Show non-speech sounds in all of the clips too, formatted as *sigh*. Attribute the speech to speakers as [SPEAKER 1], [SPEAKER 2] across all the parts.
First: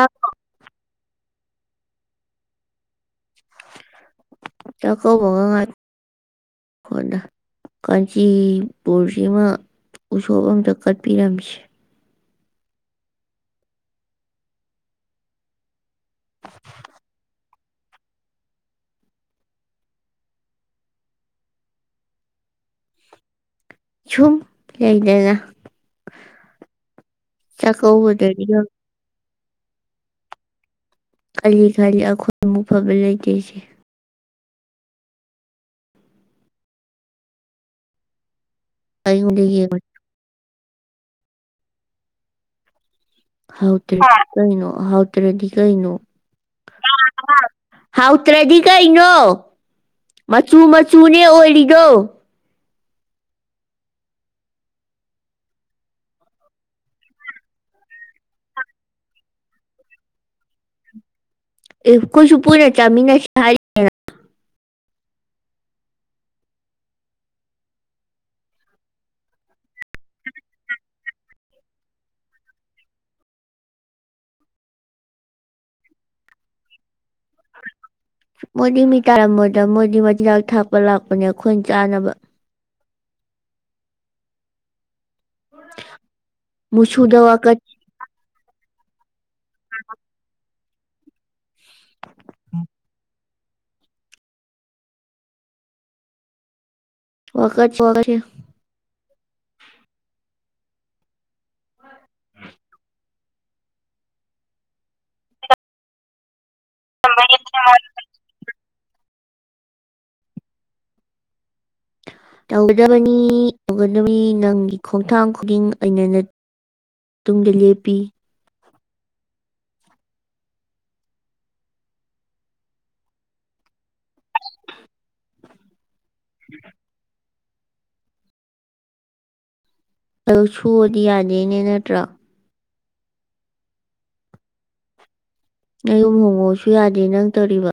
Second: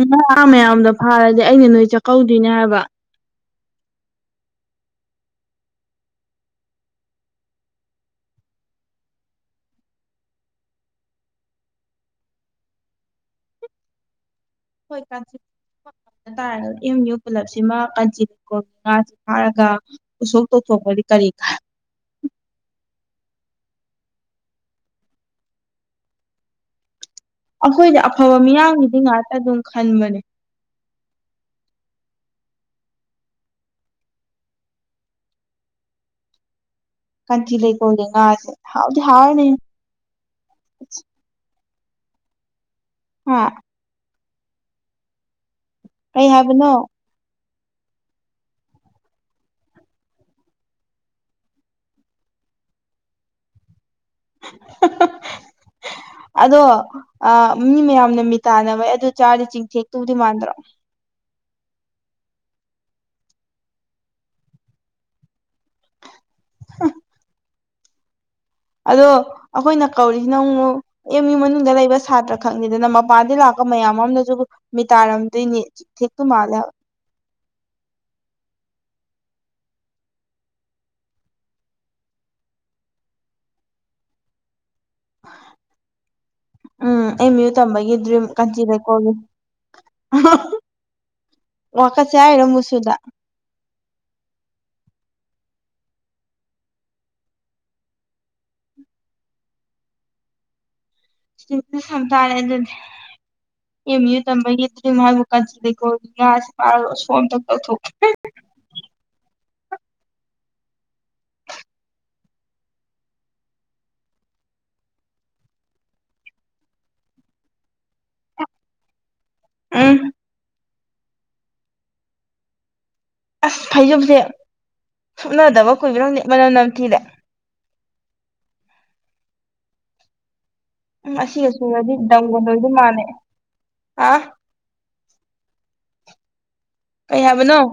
[SPEAKER 1] ꯎ ꯉꯥ ꯃꯌꯥꯝꯗꯣ ꯐꯥꯔꯗꯤ ꯑꯩꯅ ꯅꯣꯏ ꯆꯥꯛꯀꯧꯗꯣꯏꯅꯦ ꯍꯥꯏꯕ
[SPEAKER 2] ꯆꯀꯣ ꯉ ꯉꯀꯣꯟꯗ ꯀꯥꯟꯆꯤꯕꯨꯁꯤꯃ ꯎꯁꯣꯞ ꯑꯝꯇ ꯀꯠꯄꯤꯔꯝꯁꯤ
[SPEAKER 1] ꯃꯝ ꯎ ꯄꯨꯂꯞ ꯁꯦ ꯁꯤꯃ ꯀꯟꯆꯅꯤ ꯀꯣ ꯉꯥꯁꯦ ꯐꯥꯔꯒ ꯎꯁꯣꯛ ꯇꯧꯊꯣꯛꯄꯗꯤ ꯀꯔꯤ ꯀ
[SPEAKER 2] *unintelligible* ꯨꯁꯨ ꯂꯩ ꯗꯅ
[SPEAKER 1] ꯑꯩꯈꯣꯏꯗꯤ ꯑꯐꯕ ꯃꯤꯌꯥꯝꯒꯤꯗꯤ ꯉꯥꯛꯇ ꯑꯗꯨꯝ ꯈꯟꯕꯅꯦ
[SPEAKER 2] ꯈꯜꯂꯤ ꯈꯂꯤ ꯑꯈꯣꯏ ꯃꯐꯕ ꯂꯩꯇꯩꯁꯤ
[SPEAKER 1] ꯀꯆꯤ ꯂꯩ ꯀꯣꯗ ꯉ ꯍꯥꯎꯗꯤ
[SPEAKER 2] ꯑꯩꯉꯣꯟꯗ
[SPEAKER 1] ꯍꯥꯔꯅꯦ
[SPEAKER 2] ꯌꯦꯡꯉꯣ ꯍꯥꯎ ꯇꯔꯦꯗꯤ ꯀꯩꯅꯩꯅꯣ ꯍꯥꯎ ꯇꯔꯦꯗꯤ ꯀꯩꯩꯅꯣ
[SPEAKER 1] ꯀꯩ ꯍꯥꯏꯕꯅꯣ
[SPEAKER 2] ꯍꯥꯎꯇ꯭ꯔꯗꯤ ꯀꯩꯅꯣ ꯃꯆꯨ ꯃꯆꯨꯅꯦ ꯑꯣꯏꯔꯤꯅꯣ *unintelligible*
[SPEAKER 1] ꯑꯗꯣ ꯃꯤ ꯃꯌꯥꯝꯅ ꯃꯤ ꯇꯥꯟꯅꯕ ꯑꯗꯨ ꯆꯥꯗꯤꯦ ꯆꯤꯡꯊꯦꯛꯇꯕꯨꯗꯤ ꯃꯥꯟꯗ꯭ꯔꯣ
[SPEAKER 2] ꯀꯁꯨ ꯄꯅ ꯆꯃꯤꯅꯁꯤ
[SPEAKER 1] *unintelligible* ꯑꯗꯣ ꯑꯩꯈꯣꯏꯅ ꯀꯧꯔꯤꯁꯤ ꯅꯪ ꯑꯦꯝ ꯌꯨ ꯃꯅꯨꯡꯗ ꯂꯩꯕ ꯁꯥꯇ꯭ꯔ ꯈꯛꯅꯤꯗꯅ ꯃꯄꯥꯟꯗꯒꯤꯩ ꯂꯥꯛꯄ ꯃꯌꯥꯝ ꯑꯃꯅꯁꯨ ꯃꯤꯇꯥꯔꯝꯗꯣꯏꯅꯤ ꯆꯊꯦꯛꯇꯨ ꯃꯥꯜꯂꯦ
[SPEAKER 2] ꯃꯣꯗꯤ ꯃꯤ ꯇꯥꯔꯝꯃꯗ ꯃꯣꯗꯤ ꯃꯆꯤꯟꯖꯥꯛ ꯊꯥꯛꯄ ꯂꯥꯛꯄꯅꯦ ꯑꯩꯈꯣꯏ ꯆꯥꯅꯕ
[SPEAKER 1] ꯎꯝ
[SPEAKER 2] ꯃꯨꯁꯨꯗ
[SPEAKER 1] ꯑꯩ ꯃꯤꯑꯣ꯭ꯌꯨ
[SPEAKER 2] ꯋꯥꯀꯠ
[SPEAKER 1] ꯇꯝꯕꯒꯤ ꯗ꯭ꯔꯤꯝ ꯀꯥꯟꯆꯤꯗ ꯀꯣꯜꯂꯤ *unintelligible* ꯋꯥꯀꯠꯁꯦ ꯍꯥꯏꯔꯣ ꯃꯨꯁꯨꯗ
[SPEAKER 2] ꯋꯥꯈ ꯋꯥꯁꯤ
[SPEAKER 1] ꯁꯤ ꯁꯗꯥꯔꯦ ꯑꯗꯨꯗꯤ ꯑꯦꯦꯝ ꯌꯨ ꯇ ꯃ ꯃꯥꯕꯨ ꯀꯥꯟꯁꯤꯗ ꯀꯣ ꯌꯥ ꯃꯥ ꯁꯣꯝ ꯇ ꯇ ꯊ
[SPEAKER 2] ꯇꯧꯒꯗꯕꯅꯤ ꯇꯧꯒꯗꯅꯤ ꯅꯪꯒꯤ ꯈꯣꯡꯊꯥꯡ ꯈꯨꯗꯤꯡ ꯑꯩꯅ ꯇꯨꯨꯡ ꯗ ꯂꯦ ꯄꯤ
[SPEAKER 1] ꯑ ꯑꯁ ꯐꯩꯖꯣꯝꯁꯦ ꯁꯨꯞꯅꯗꯕ ꯀꯨꯕꯔꯪꯗꯦ ꯃꯅꯝ ꯅꯝꯊꯤꯗ
[SPEAKER 2] ꯑ
[SPEAKER 1] ꯎꯝ ꯑꯁꯤꯒ ꯁꯨꯔꯗꯤ ꯗꯧꯒꯗꯣꯏꯗꯤ ꯃꯥꯟꯅ ꯑ
[SPEAKER 2] ꯅꯌꯨꯝ ꯍꯣꯡꯉꯛꯁꯨ ꯌꯥꯗꯦ
[SPEAKER 1] ꯀꯩ
[SPEAKER 2] ꯅꯪ
[SPEAKER 1] ꯍꯥꯏꯕꯅꯣ
[SPEAKER 2] ꯇꯧꯔꯤꯕ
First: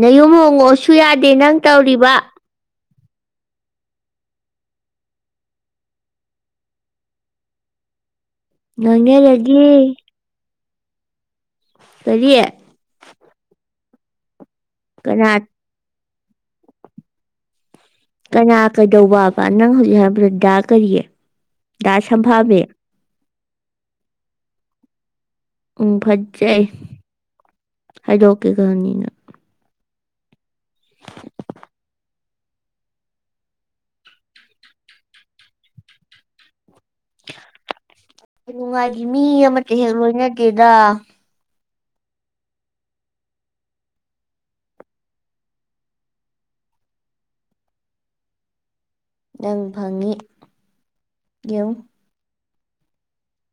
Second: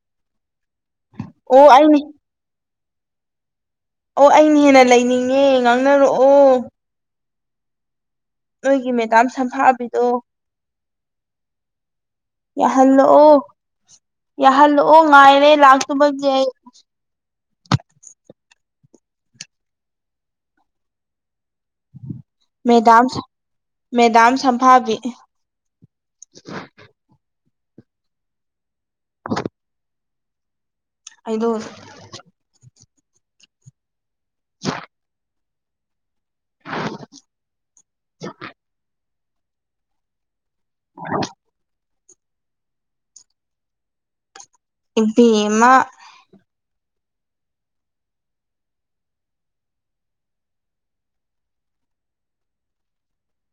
[SPEAKER 2] ꯅꯌꯨꯝ ꯍꯣꯡꯉꯛ ꯀ ꯁꯨ ꯌꯥꯗꯦ ꯅꯪ
[SPEAKER 1] ꯑꯣ ꯑꯩꯅ
[SPEAKER 2] ꯇꯧꯔꯤꯕ
[SPEAKER 1] ꯑꯣ ꯑꯩꯅ ꯍꯦꯟꯅ ꯂꯩꯅꯤꯡꯉꯦ ꯉꯥꯡꯅꯔꯛꯑꯣ ꯅꯣꯏꯒꯤ ꯃꯦꯗꯥꯝ
[SPEAKER 2] ꯉꯥꯡꯅꯔꯒꯦ
[SPEAKER 1] ꯁꯝꯐꯥꯕꯤꯗꯣ
[SPEAKER 2] ꯀꯔꯤ
[SPEAKER 1] ꯌꯥꯍꯜ ꯑꯣ ꯌꯥꯍꯜ ꯑꯣ
[SPEAKER 2] ꯀꯅꯥ
[SPEAKER 1] ꯉꯥꯏꯔ ꯂꯥꯛ ꯃ ꯌꯥꯏ
[SPEAKER 2] ꯀꯅꯥ ꯀꯩꯗꯧꯕꯕ ꯅꯪ ꯍꯧꯖꯤꯛ ꯍꯥꯏꯔꯕ꯭ꯔꯗ ꯀꯔꯤꯌꯦ ꯗ ꯁꯚꯕꯤꯦ
[SPEAKER 1] ꯃꯦꯗꯥꯝ ꯃꯦꯗꯥꯝ ꯁꯝꯚꯥꯕꯤ
[SPEAKER 2] ꯎꯝ ꯐꯠꯦ ꯍꯥꯏꯗꯣꯀꯦ ꯀꯍꯅꯤꯅꯤ
[SPEAKER 1] ꯑꯗꯣ *inaudible*
[SPEAKER 2] ꯅꯨꯡꯉꯥꯏꯈꯤ ꯃꯤ ꯑꯃꯠꯇ ꯍꯦꯛ ꯂꯣꯏꯅꯗꯦꯗ
[SPEAKER 1] ꯏꯕꯤꯃ
[SPEAKER 2] ꯅꯪ ꯐꯪꯉꯤ ꯌꯦꯡ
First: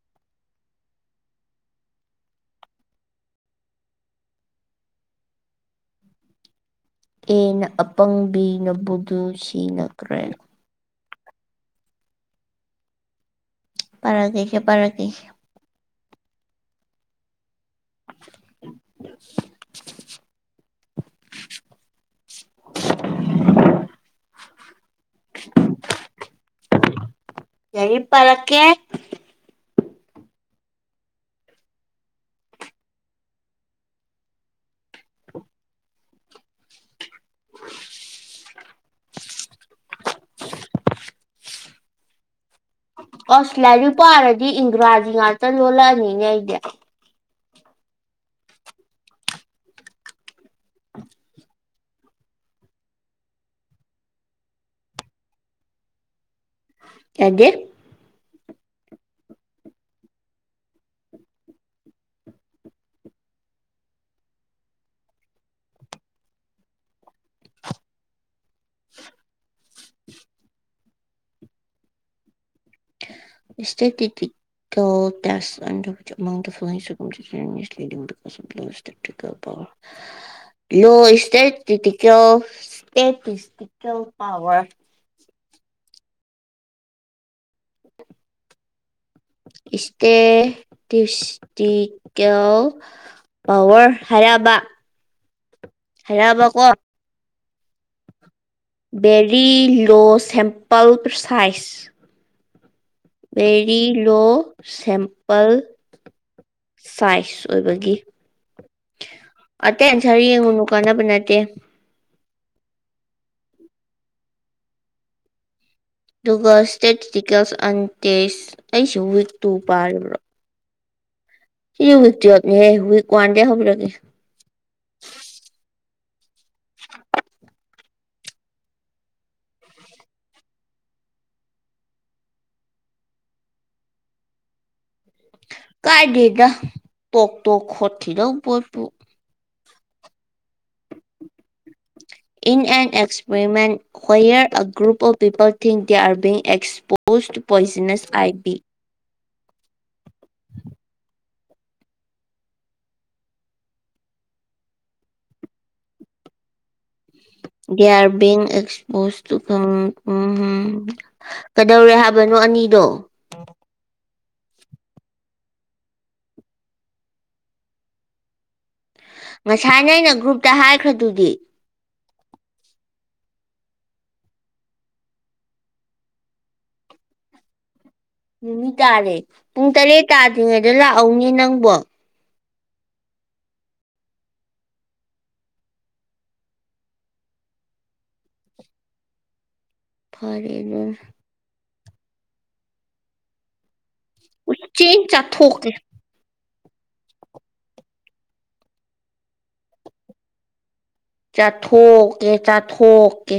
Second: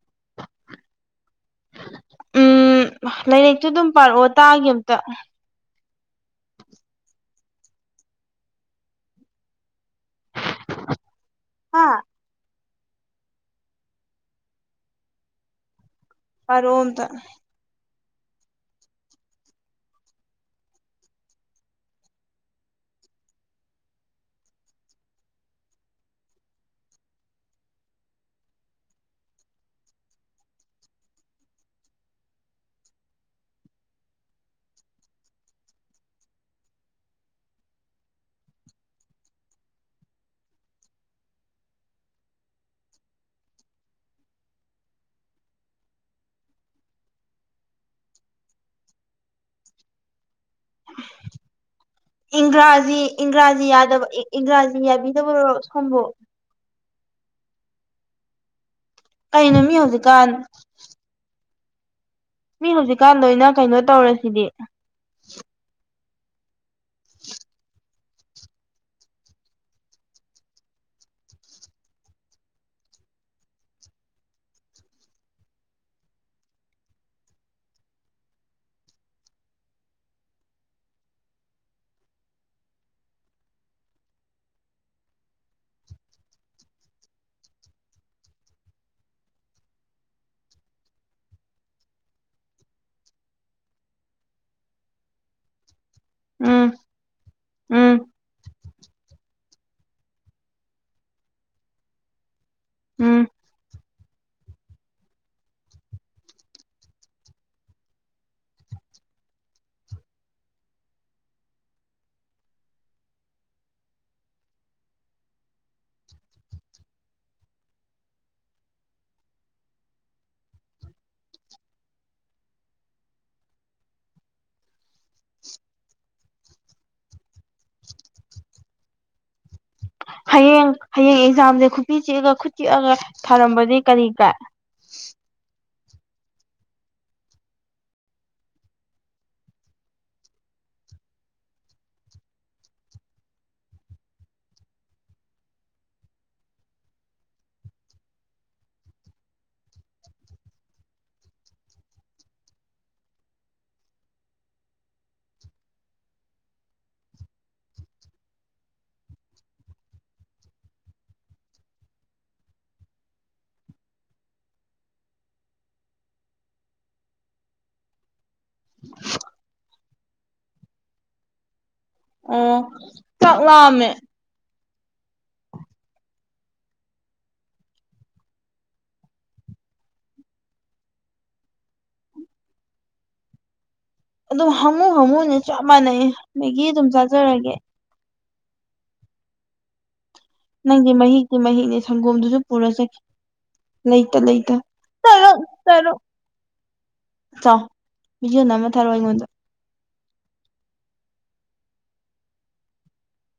[SPEAKER 2] *inaudible*
[SPEAKER 1] ꯎꯝ ꯂꯥꯏꯔꯤꯛꯇꯨ ꯑꯗꯨꯝ ꯄꯥꯔꯛꯑꯣ ꯇꯥꯒꯦ ꯑꯝꯇ
[SPEAKER 2] ꯑꯦ ꯅ ꯑꯄꯪꯕꯤ ꯅꯕꯨꯙ ꯁꯤ ꯅ ꯀ꯭ꯔꯦꯅ
[SPEAKER 1] ꯍꯥꯥ
[SPEAKER 2] ꯄꯔꯒꯦꯁꯦ ꯄꯔꯒꯁꯦ
[SPEAKER 1] ꯑꯔ ꯑꯣꯝꯗ
[SPEAKER 2] *inaudible* *inaudible* ꯀꯏ ꯄꯔꯀꯦ *inaudible* ꯑꯣꯁꯇꯦꯂꯤ ꯄꯥꯔꯗꯤ ꯏꯪꯒ꯭ꯔꯥꯖꯤ ꯉꯥꯛꯇ ꯂꯣꯜꯂꯛꯑꯅꯤꯅꯦ ꯑꯩꯗꯤ ꯑ
[SPEAKER 1] ꯏꯪ꯭ꯔꯥꯖꯤ ꯏꯪꯒ꯭ꯔꯥꯖꯤ ꯌꯥꯗꯕ ꯏꯪ꯭ꯔꯥꯖꯤ ꯌꯥꯕꯤꯗꯕꯔꯣ ꯁꯣꯝꯕꯨ
[SPEAKER 2] ꯍꯒꯦ
[SPEAKER 1] ꯀꯩꯅꯩꯅꯃꯤ ꯍꯧꯗꯨꯀꯥꯟ ꯃꯤ ꯍꯧꯖꯤꯛꯀꯥꯟ ꯂꯣꯏꯅ ꯀꯩꯅꯣ ꯇꯧꯔꯁꯤꯗꯤ
[SPEAKER 2] *inaudible* ꯏꯁꯦ ꯇꯤꯤ ꯟꯐ *inaudible* ꯂꯣ ꯏꯁꯇꯦꯤꯦꯜ ꯁꯇꯦꯇꯤꯦꯜ ꯄꯔ *inaudible* ꯎ ꯏꯁꯇꯦ ꯇꯨꯁꯇ ꯀꯣ ꯄꯋꯥꯔ ꯍꯥꯏꯔꯕ ꯍꯦꯔꯕ
[SPEAKER 1] ꯎꯝ
[SPEAKER 2] ꯀꯦꯔꯤ
[SPEAKER 1] ꯎꯝ
[SPEAKER 2] ꯔꯤ ꯂꯣ ꯁꯦꯝꯄꯄꯜ ꯄ ꯁꯥꯏꯖ
[SPEAKER 1] ꯎꯝ
[SPEAKER 2] ꯕꯦꯔꯤ ꯂꯣ ꯁꯤꯝꯄꯜ ꯁꯥꯏꯖ ꯑꯣꯏꯕꯒꯤ ꯑꯇꯩ ꯑꯟꯁꯔ ꯌꯦꯡꯉꯨꯅꯨ ꯀꯥꯟꯅꯕ ꯅꯠꯇꯦ ꯑꯗꯨꯒ ꯏꯁꯇꯦꯇꯤꯁꯇꯤꯀꯦꯜꯁ ꯑꯦꯟ ꯇꯦꯁ ꯑꯩꯁꯨ ꯋꯤꯛ ꯇꯨ ꯄꯥꯔꯤꯕ꯭ꯔꯥ ꯁꯤ ꯎꯏꯛ ꯇ ꯎꯏꯛ ꯋꯥꯟꯗ ꯍ ꯂꯒꯦ *inaudible*
[SPEAKER 1] ꯍꯌꯦꯡ ꯍꯌꯦꯡ ꯑꯦꯛꯖꯥꯝꯁꯦ ꯈꯨꯀꯤ ꯆꯤꯛꯑꯒ ꯈꯨꯠ ꯆꯤꯛꯑꯒ ꯊꯥꯔꯝꯕꯗꯤ ꯀꯔꯤ ꯀꯥꯏ
[SPEAKER 2] ꯀꯥꯏꯗꯦꯗ ꯇꯣꯛ ꯇꯣꯛ ꯈꯣꯠꯈꯤꯗ ꯄꯣꯠꯇꯨ *inaudible* ꯏꯟ an experiment however group of people thing they are exposed poisonous I B *inaudible* *inaudible* *inaudible* ꯌꯥꯔ ꯕꯤꯡ ꯑꯦꯛꯁꯄꯣꯁ ꯎꯝ ꯀꯗꯧꯔꯦ ꯍꯥꯏꯕꯅꯣ ꯑꯅꯤ ꯗꯣ ꯉꯁꯥꯏꯅ ꯑꯩꯅ ꯒ꯭ꯔꯨꯞꯇ ꯍꯥꯏꯈ꯭ꯔꯗꯨꯗꯤ
[SPEAKER 1] ꯑꯣ ꯆꯠꯂꯃꯦ
[SPEAKER 2] ꯅꯨꯃꯤ ꯇꯥꯔꯦ ꯄꯨꯡ ꯇꯔꯦꯠ ꯇꯥꯗ꯭ꯔꯤꯉꯩꯗ ꯂꯥꯛꯍꯧꯅꯦ ꯅꯪꯕꯣ
[SPEAKER 1] ꯑꯗꯨꯝ ꯍꯥꯉꯨ ꯍꯥꯉꯨꯅꯦ ꯆꯞ ꯃꯥꯟꯅꯩ ꯃꯦꯒꯤ ꯑꯗꯨꯝ ꯆꯥꯖꯔꯒꯦ
[SPEAKER 2] ꯐꯔꯦ
[SPEAKER 1] ꯅꯪꯗꯤ
[SPEAKER 2] ꯑꯗꯨꯅ
[SPEAKER 1] ꯃꯍꯤꯛꯇꯤ ꯃꯍꯤꯛꯅꯦ ꯁꯪꯒꯣꯝꯗꯨꯁꯨ ꯄꯨꯔ ꯆꯈꯤ ꯂꯩꯇ ꯂꯩꯇ
[SPEAKER 2] ꯆꯦꯡ
[SPEAKER 1] ꯇꯔꯣ
[SPEAKER 2] ꯆꯥꯊꯣꯛꯀꯦ
[SPEAKER 1] ꯇꯔꯣ ꯆꯥꯎ ꯅ ꯑꯃ ꯊꯥꯔ ꯋꯥ ꯑꯩꯉꯣꯟꯗ
[SPEAKER 2] ꯆꯥꯊꯣꯛꯀꯦ ꯆꯥꯊꯣꯛꯀꯦ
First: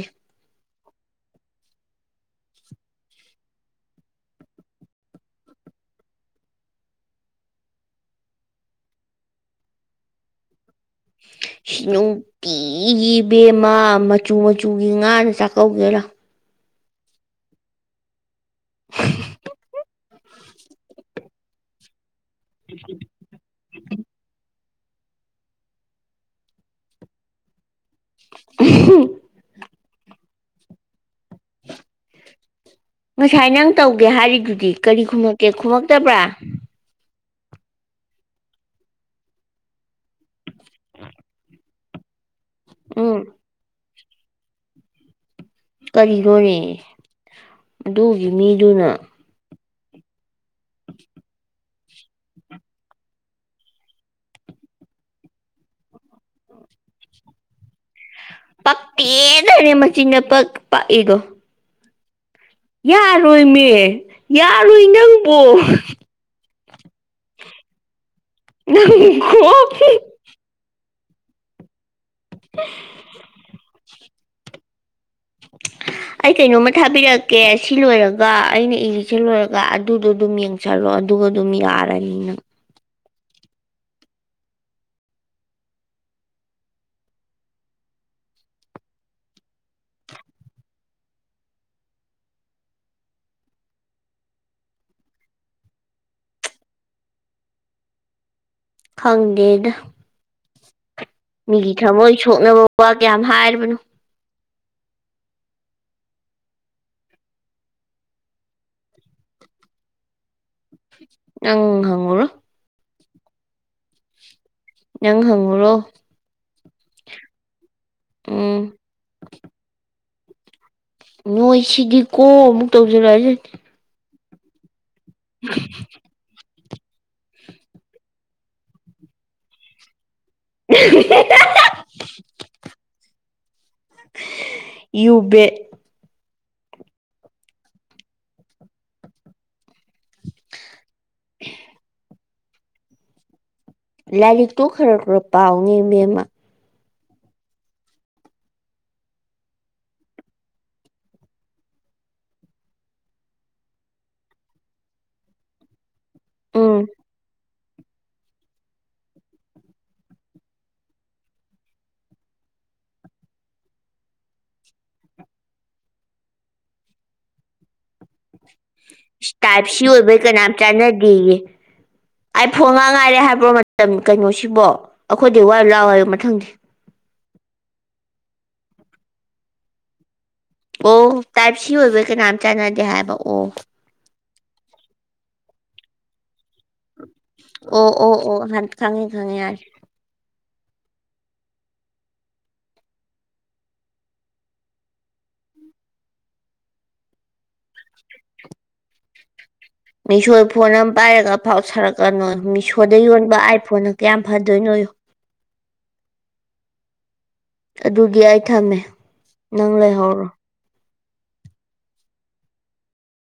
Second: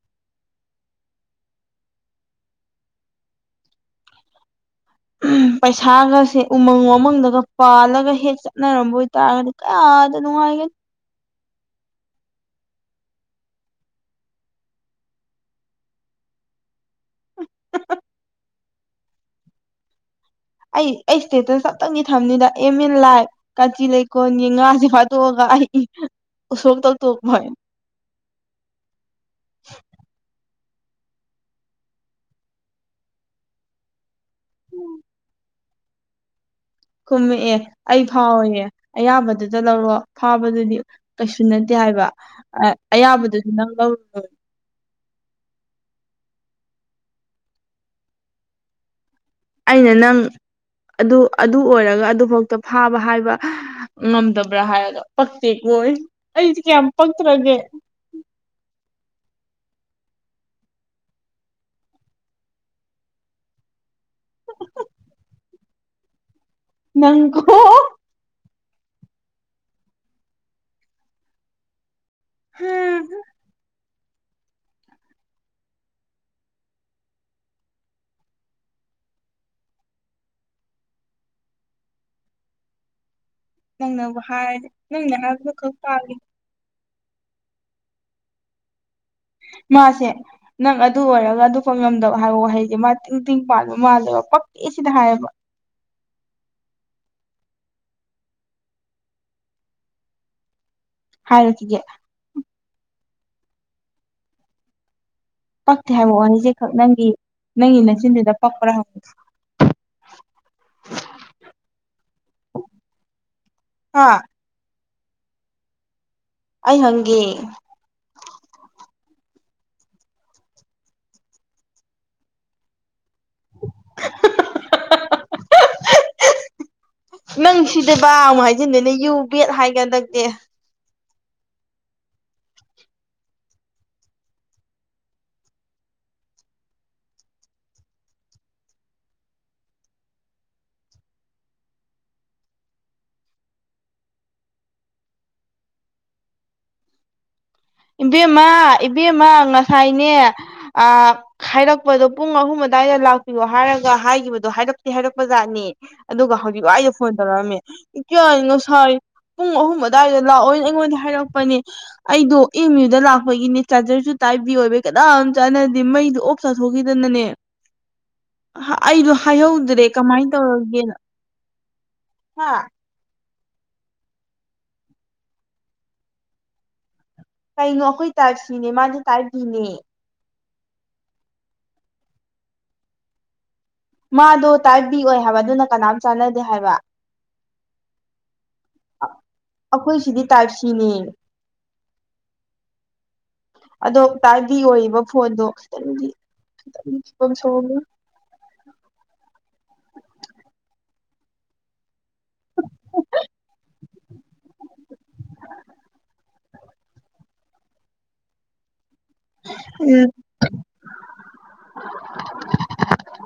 [SPEAKER 2] *unintelligible*
[SPEAKER 1] ꯄꯩꯁꯥꯒꯁꯦ ꯎꯃꯪ ꯋꯥꯃꯪꯗꯒ ꯄꯥꯜꯂꯒ ꯍꯦꯛ ꯆꯠꯅꯔꯝꯕ ꯑꯣꯏꯇꯥꯔꯒꯗꯤ ꯀꯌꯥꯗ ꯅꯨꯡꯉꯥꯏꯒꯅꯤ
[SPEAKER 2] *inaudible* ꯅꯨꯡꯇꯤꯒꯤ ꯕꯦꯝꯃ ꯃꯆꯨ ꯃꯆꯨꯒꯤ ꯉꯥꯅ ꯆꯥꯛꯀꯧꯒꯦꯔꯥ
[SPEAKER 1] ꯑꯩ ꯑꯩ ꯏꯁꯇꯦꯠꯇ ꯇꯞꯇꯪꯗꯤ ꯊꯝꯅꯤꯗ ꯑꯦꯝ ꯑꯦꯟ ꯂꯥꯏ ꯀꯥꯆꯤ ꯂꯩꯀꯣꯜ ꯌꯦ ꯉꯥ ꯍ ꯑꯗꯨꯣ ꯁ ꯇ ꯇ
[SPEAKER 2] *inaudible*
[SPEAKER 1] *inaudible*
[SPEAKER 2] ꯉꯁꯥꯏ ꯅꯪ ꯇꯧꯒꯦ ꯍꯥꯏꯔꯤꯗꯨꯗꯤ ꯀꯔꯤ ꯈꯨꯝꯃꯛꯀꯦ ꯈꯨꯝꯃꯛꯇꯕ꯭ꯔꯥ
[SPEAKER 1] ꯈꯨꯝꯃꯛꯑꯦ ꯑꯩ ꯐꯥꯎꯋꯌꯦ ꯑꯌꯥꯝꯕꯗꯨꯗ ꯂꯧꯔꯣꯑꯣ ꯐꯥꯕꯗꯨꯗꯤ ꯀꯩꯁꯨ ꯅꯠꯇꯦ ꯍꯥꯏꯕ
[SPEAKER 2] ꯎꯝ
[SPEAKER 1] ꯑꯌꯥꯕꯗꯨꯁꯨ ꯅꯪ ꯂꯧꯔ
[SPEAKER 2] ꯀꯔꯤꯅꯣꯅꯦ ꯑꯗꯨꯒꯤ ꯃꯤꯗꯨꯅ
[SPEAKER 1] ꯑꯩꯅ ꯅꯪ ꯑꯗꯨ ꯑꯗꯨ ꯑꯣꯏꯔꯒ ꯑꯗꯨꯐꯥꯎꯗ ꯐꯥꯕ ꯍꯥꯏꯕ ꯉꯝꯗꯕ꯭ꯔꯥ ꯍꯥꯏꯔꯒ ꯄꯛꯇꯦꯀꯣ ꯑꯩꯗꯤ ꯀꯌꯥꯝ ꯄꯛꯇ꯭ꯔꯒꯦ
[SPEAKER 2] ꯄꯛꯤꯗꯔ ꯃ ꯆꯤꯤꯟ ꯄ ꯄ ꯏꯒꯣ ꯌꯥꯔꯣꯏꯅꯦ ꯌꯥꯔꯣꯏ ꯅꯪꯕꯣ
[SPEAKER 1] ꯅꯪꯀꯣ
[SPEAKER 2] ꯪ ꯍ *inaudible* ꯑꯩ ꯀꯩꯅꯣꯝꯃ ꯊꯥꯕꯤꯔꯛꯀꯦ ꯁꯤ ꯂꯣꯏꯔꯒ ꯑꯩꯅ ꯏꯔꯤꯁꯦ ꯂꯣꯏꯔꯒ ꯑꯗꯨꯗꯣ ꯑꯗꯨꯝ ꯌꯦꯡꯁꯜꯂꯣ ꯑꯗꯨꯒ ꯑꯗꯨꯝ ꯌꯥꯔꯅꯤꯅ
[SPEAKER 1] ꯅꯪꯅꯕꯨ ꯍꯥꯏ ꯅꯪꯅ ꯍꯥꯏꯕꯗꯨ ꯈꯛ ꯄꯥꯜꯂꯤ
[SPEAKER 2] *inaudible*
[SPEAKER 1] ꯃꯥꯁꯦ ꯅꯪ ꯑꯗꯨ ꯑꯣꯏꯔꯒ ꯑꯗꯨ ꯐ ꯉꯝꯗꯕ ꯍꯥꯏꯕ ꯋꯥꯍꯩꯁꯦ ꯃꯥ ꯇꯤꯡ ꯇꯤꯡ ꯄꯥꯟꯕ ꯃꯥꯜꯂꯦꯕ ꯄꯛ ꯀ ꯁꯤꯗ ꯍꯥꯏꯌꯦꯕ
[SPEAKER 2] ꯈꯥꯡꯒꯠ ꯃꯤꯒꯤ
[SPEAKER 1] ꯍꯥꯏꯔꯨꯈꯤꯒꯦ
[SPEAKER 2] ꯊꯃꯣꯏ ꯁꯣꯛꯅꯕ ꯋꯥ ꯀꯌꯥꯝ ꯍꯥꯏꯔꯤꯕꯅꯣ
[SPEAKER 1] ꯄꯛꯇꯦ ꯍꯥꯏꯕ ꯋꯥꯍꯁꯦ ꯈꯛ ꯅꯪꯒꯤ ꯅꯪꯒꯤ ꯃꯆꯤꯟꯗꯨꯗ ꯄꯛꯄ꯭ꯔꯥ ꯍꯧ
[SPEAKER 2] ꯑꯪ ꯍꯉꯔ
[SPEAKER 1] ꯑ
[SPEAKER 2] ꯅꯪ ꯍꯪꯉꯨꯔꯣ
[SPEAKER 1] ꯑꯩ ꯍꯪꯦ
[SPEAKER 2] *inaudible* ꯅꯣꯏ ꯁꯤꯗꯤ ꯀꯣ ꯑꯃꯨꯛ ꯇꯧꯖꯔꯛꯑꯁ
[SPEAKER 1] *inaudible*
[SPEAKER 2] ꯎ
[SPEAKER 1] ꯅꯪ ꯁꯤꯗꯕꯕꯥ ꯑꯃꯨꯛ ꯍꯥꯏꯖꯤꯟꯗꯅꯦ ꯌꯨ ꯕꯦꯠ ꯍꯥꯏꯀꯥꯟꯗ
[SPEAKER 2] ꯎ ꯌꯨꯕꯦ *inaudible* ꯂꯥꯏꯔꯤꯛꯇꯨ ꯈꯔ ꯈꯔ ꯄꯥꯎꯉꯦ ꯃꯦꯝꯃ
[SPEAKER 1] ꯏꯕꯦꯝꯃ ꯏꯕꯦꯝꯃ ꯉꯁꯥꯏꯅꯦ ꯍꯥꯏꯔꯛꯄꯗꯣ ꯄꯨꯡ ꯑꯍꯨꯝ ꯀꯗꯥꯏꯗ ꯂꯥꯛꯄꯤꯌꯣ ꯍꯥꯏꯔꯒ ꯍꯥꯏꯈꯤꯕꯗꯣ ꯍꯥꯏꯔꯛꯇꯦ ꯍꯥꯏꯔꯛꯄꯖꯥꯠꯅꯤ ꯑꯗꯨꯒ ꯍꯧꯖꯤꯛ
[SPEAKER 2] ꯎꯝ
[SPEAKER 1] ꯋꯥꯏꯗꯣ ꯐꯣꯟ ꯇꯧꯔꯛꯑꯝꯃꯦ ꯏꯀꯌꯥꯅꯤ ꯉꯁꯥꯏ ꯄꯨꯡ ꯑꯍꯨꯝ ꯑꯗꯨꯗꯥꯋꯥꯏꯗ ꯂꯥꯛꯑꯣꯏꯅ ꯑꯩꯉꯣꯟꯗ ꯍꯥꯏꯔꯛꯄꯅꯦ ꯑꯩꯗꯣ ꯏꯪ ꯌꯌꯨꯗ ꯂꯥꯛꯄꯒꯤꯅꯦ ꯆꯥꯔꯖꯔꯁꯨ ꯇꯥꯏꯞꯕꯤ ꯑꯣꯏꯕ ꯀꯗꯥꯝ ꯆꯥꯟꯅꯗꯦ ꯃꯩꯗꯨ ꯑꯣꯐ ꯆꯥꯊꯣꯛꯈꯤꯗꯅꯅꯦ ꯑꯩꯗꯣ
[SPEAKER 2] ꯇꯥꯏꯞꯁꯤ
[SPEAKER 1] ꯍꯥꯏꯍꯧꯗ꯭ꯔꯦ
[SPEAKER 2] ꯑꯣꯏꯕꯩ
[SPEAKER 1] ꯀꯃꯥꯏꯅ
[SPEAKER 2] ꯀꯅꯥꯝ
[SPEAKER 1] ꯇꯧꯔꯒꯦꯅ
[SPEAKER 2] ꯆꯥꯟꯅꯗꯦꯌꯦ ꯑꯩ
[SPEAKER 1] ꯍꯥ
[SPEAKER 2] ꯐꯣꯡꯉ ꯉꯥꯏꯔꯦ ꯍꯥꯏꯕ ꯣ ꯃꯇꯝ ꯀꯩꯅꯣꯁꯤꯕꯣ ꯑꯩꯈꯣꯏꯗꯤ ꯋꯥ ꯂꯥꯛꯋꯕ ꯃꯊꯪꯗꯤ
[SPEAKER 1] ꯀꯩꯅꯣ ꯑꯩꯈꯣꯏ ꯇꯥꯏꯞ ꯁꯤꯅꯦ ꯃꯥꯗꯤ ꯇꯥꯏꯞꯀꯤꯅꯦ
[SPEAKER 2] ꯑꯣ ꯇꯥꯏꯞ ꯁꯤ ꯑꯣꯏꯕ ꯀꯅꯥꯝ ꯆꯅꯗ ꯍꯥꯏꯕ ꯑꯣ
[SPEAKER 1] ꯃꯥꯗꯣ ꯇꯥꯏꯞ ꯕꯤ ꯑꯣꯏ ꯍꯥꯏꯕ ꯑꯗꯨꯅ ꯀꯅꯥꯝ ꯆꯥꯟꯅꯗꯦ ꯍꯥꯏꯕ
[SPEAKER 2] ꯑꯣ ꯑꯣ ꯑꯣ ꯍꯥ ꯈꯥꯉꯦ ꯈꯪꯉꯦ ꯍꯥꯏꯔ
[SPEAKER 1] ꯆꯅꯤ ꯑꯗꯣ ꯇꯥꯏꯕꯤ ꯑꯣꯏꯔꯤꯕ ꯐꯣꯟꯗꯣ ꯈꯤꯇꯪꯗꯤ ꯝ ꯁ
[SPEAKER 2] *inaudible* ꯃꯤꯁꯣ ꯐꯣꯟ ꯑꯃ ꯄꯥꯏꯔꯒ ꯐꯥꯎ ꯁꯥꯔꯛꯀꯅꯣ ꯃꯤꯁꯣꯗ ꯌꯣꯟꯕ ꯑꯥꯏ ꯐꯣꯟꯅ ꯀꯌꯥꯝ ꯐꯗꯣꯏꯅꯣ *inaudible* ꯑꯗꯨꯒꯤ ꯑꯩ ꯊꯝꯃꯦ ꯅꯪ
[SPEAKER 1] ꯎꯝ
[SPEAKER 2] ꯂꯩꯍꯧꯔꯣ
[SPEAKER 1] *unintelligible* *unintelligible*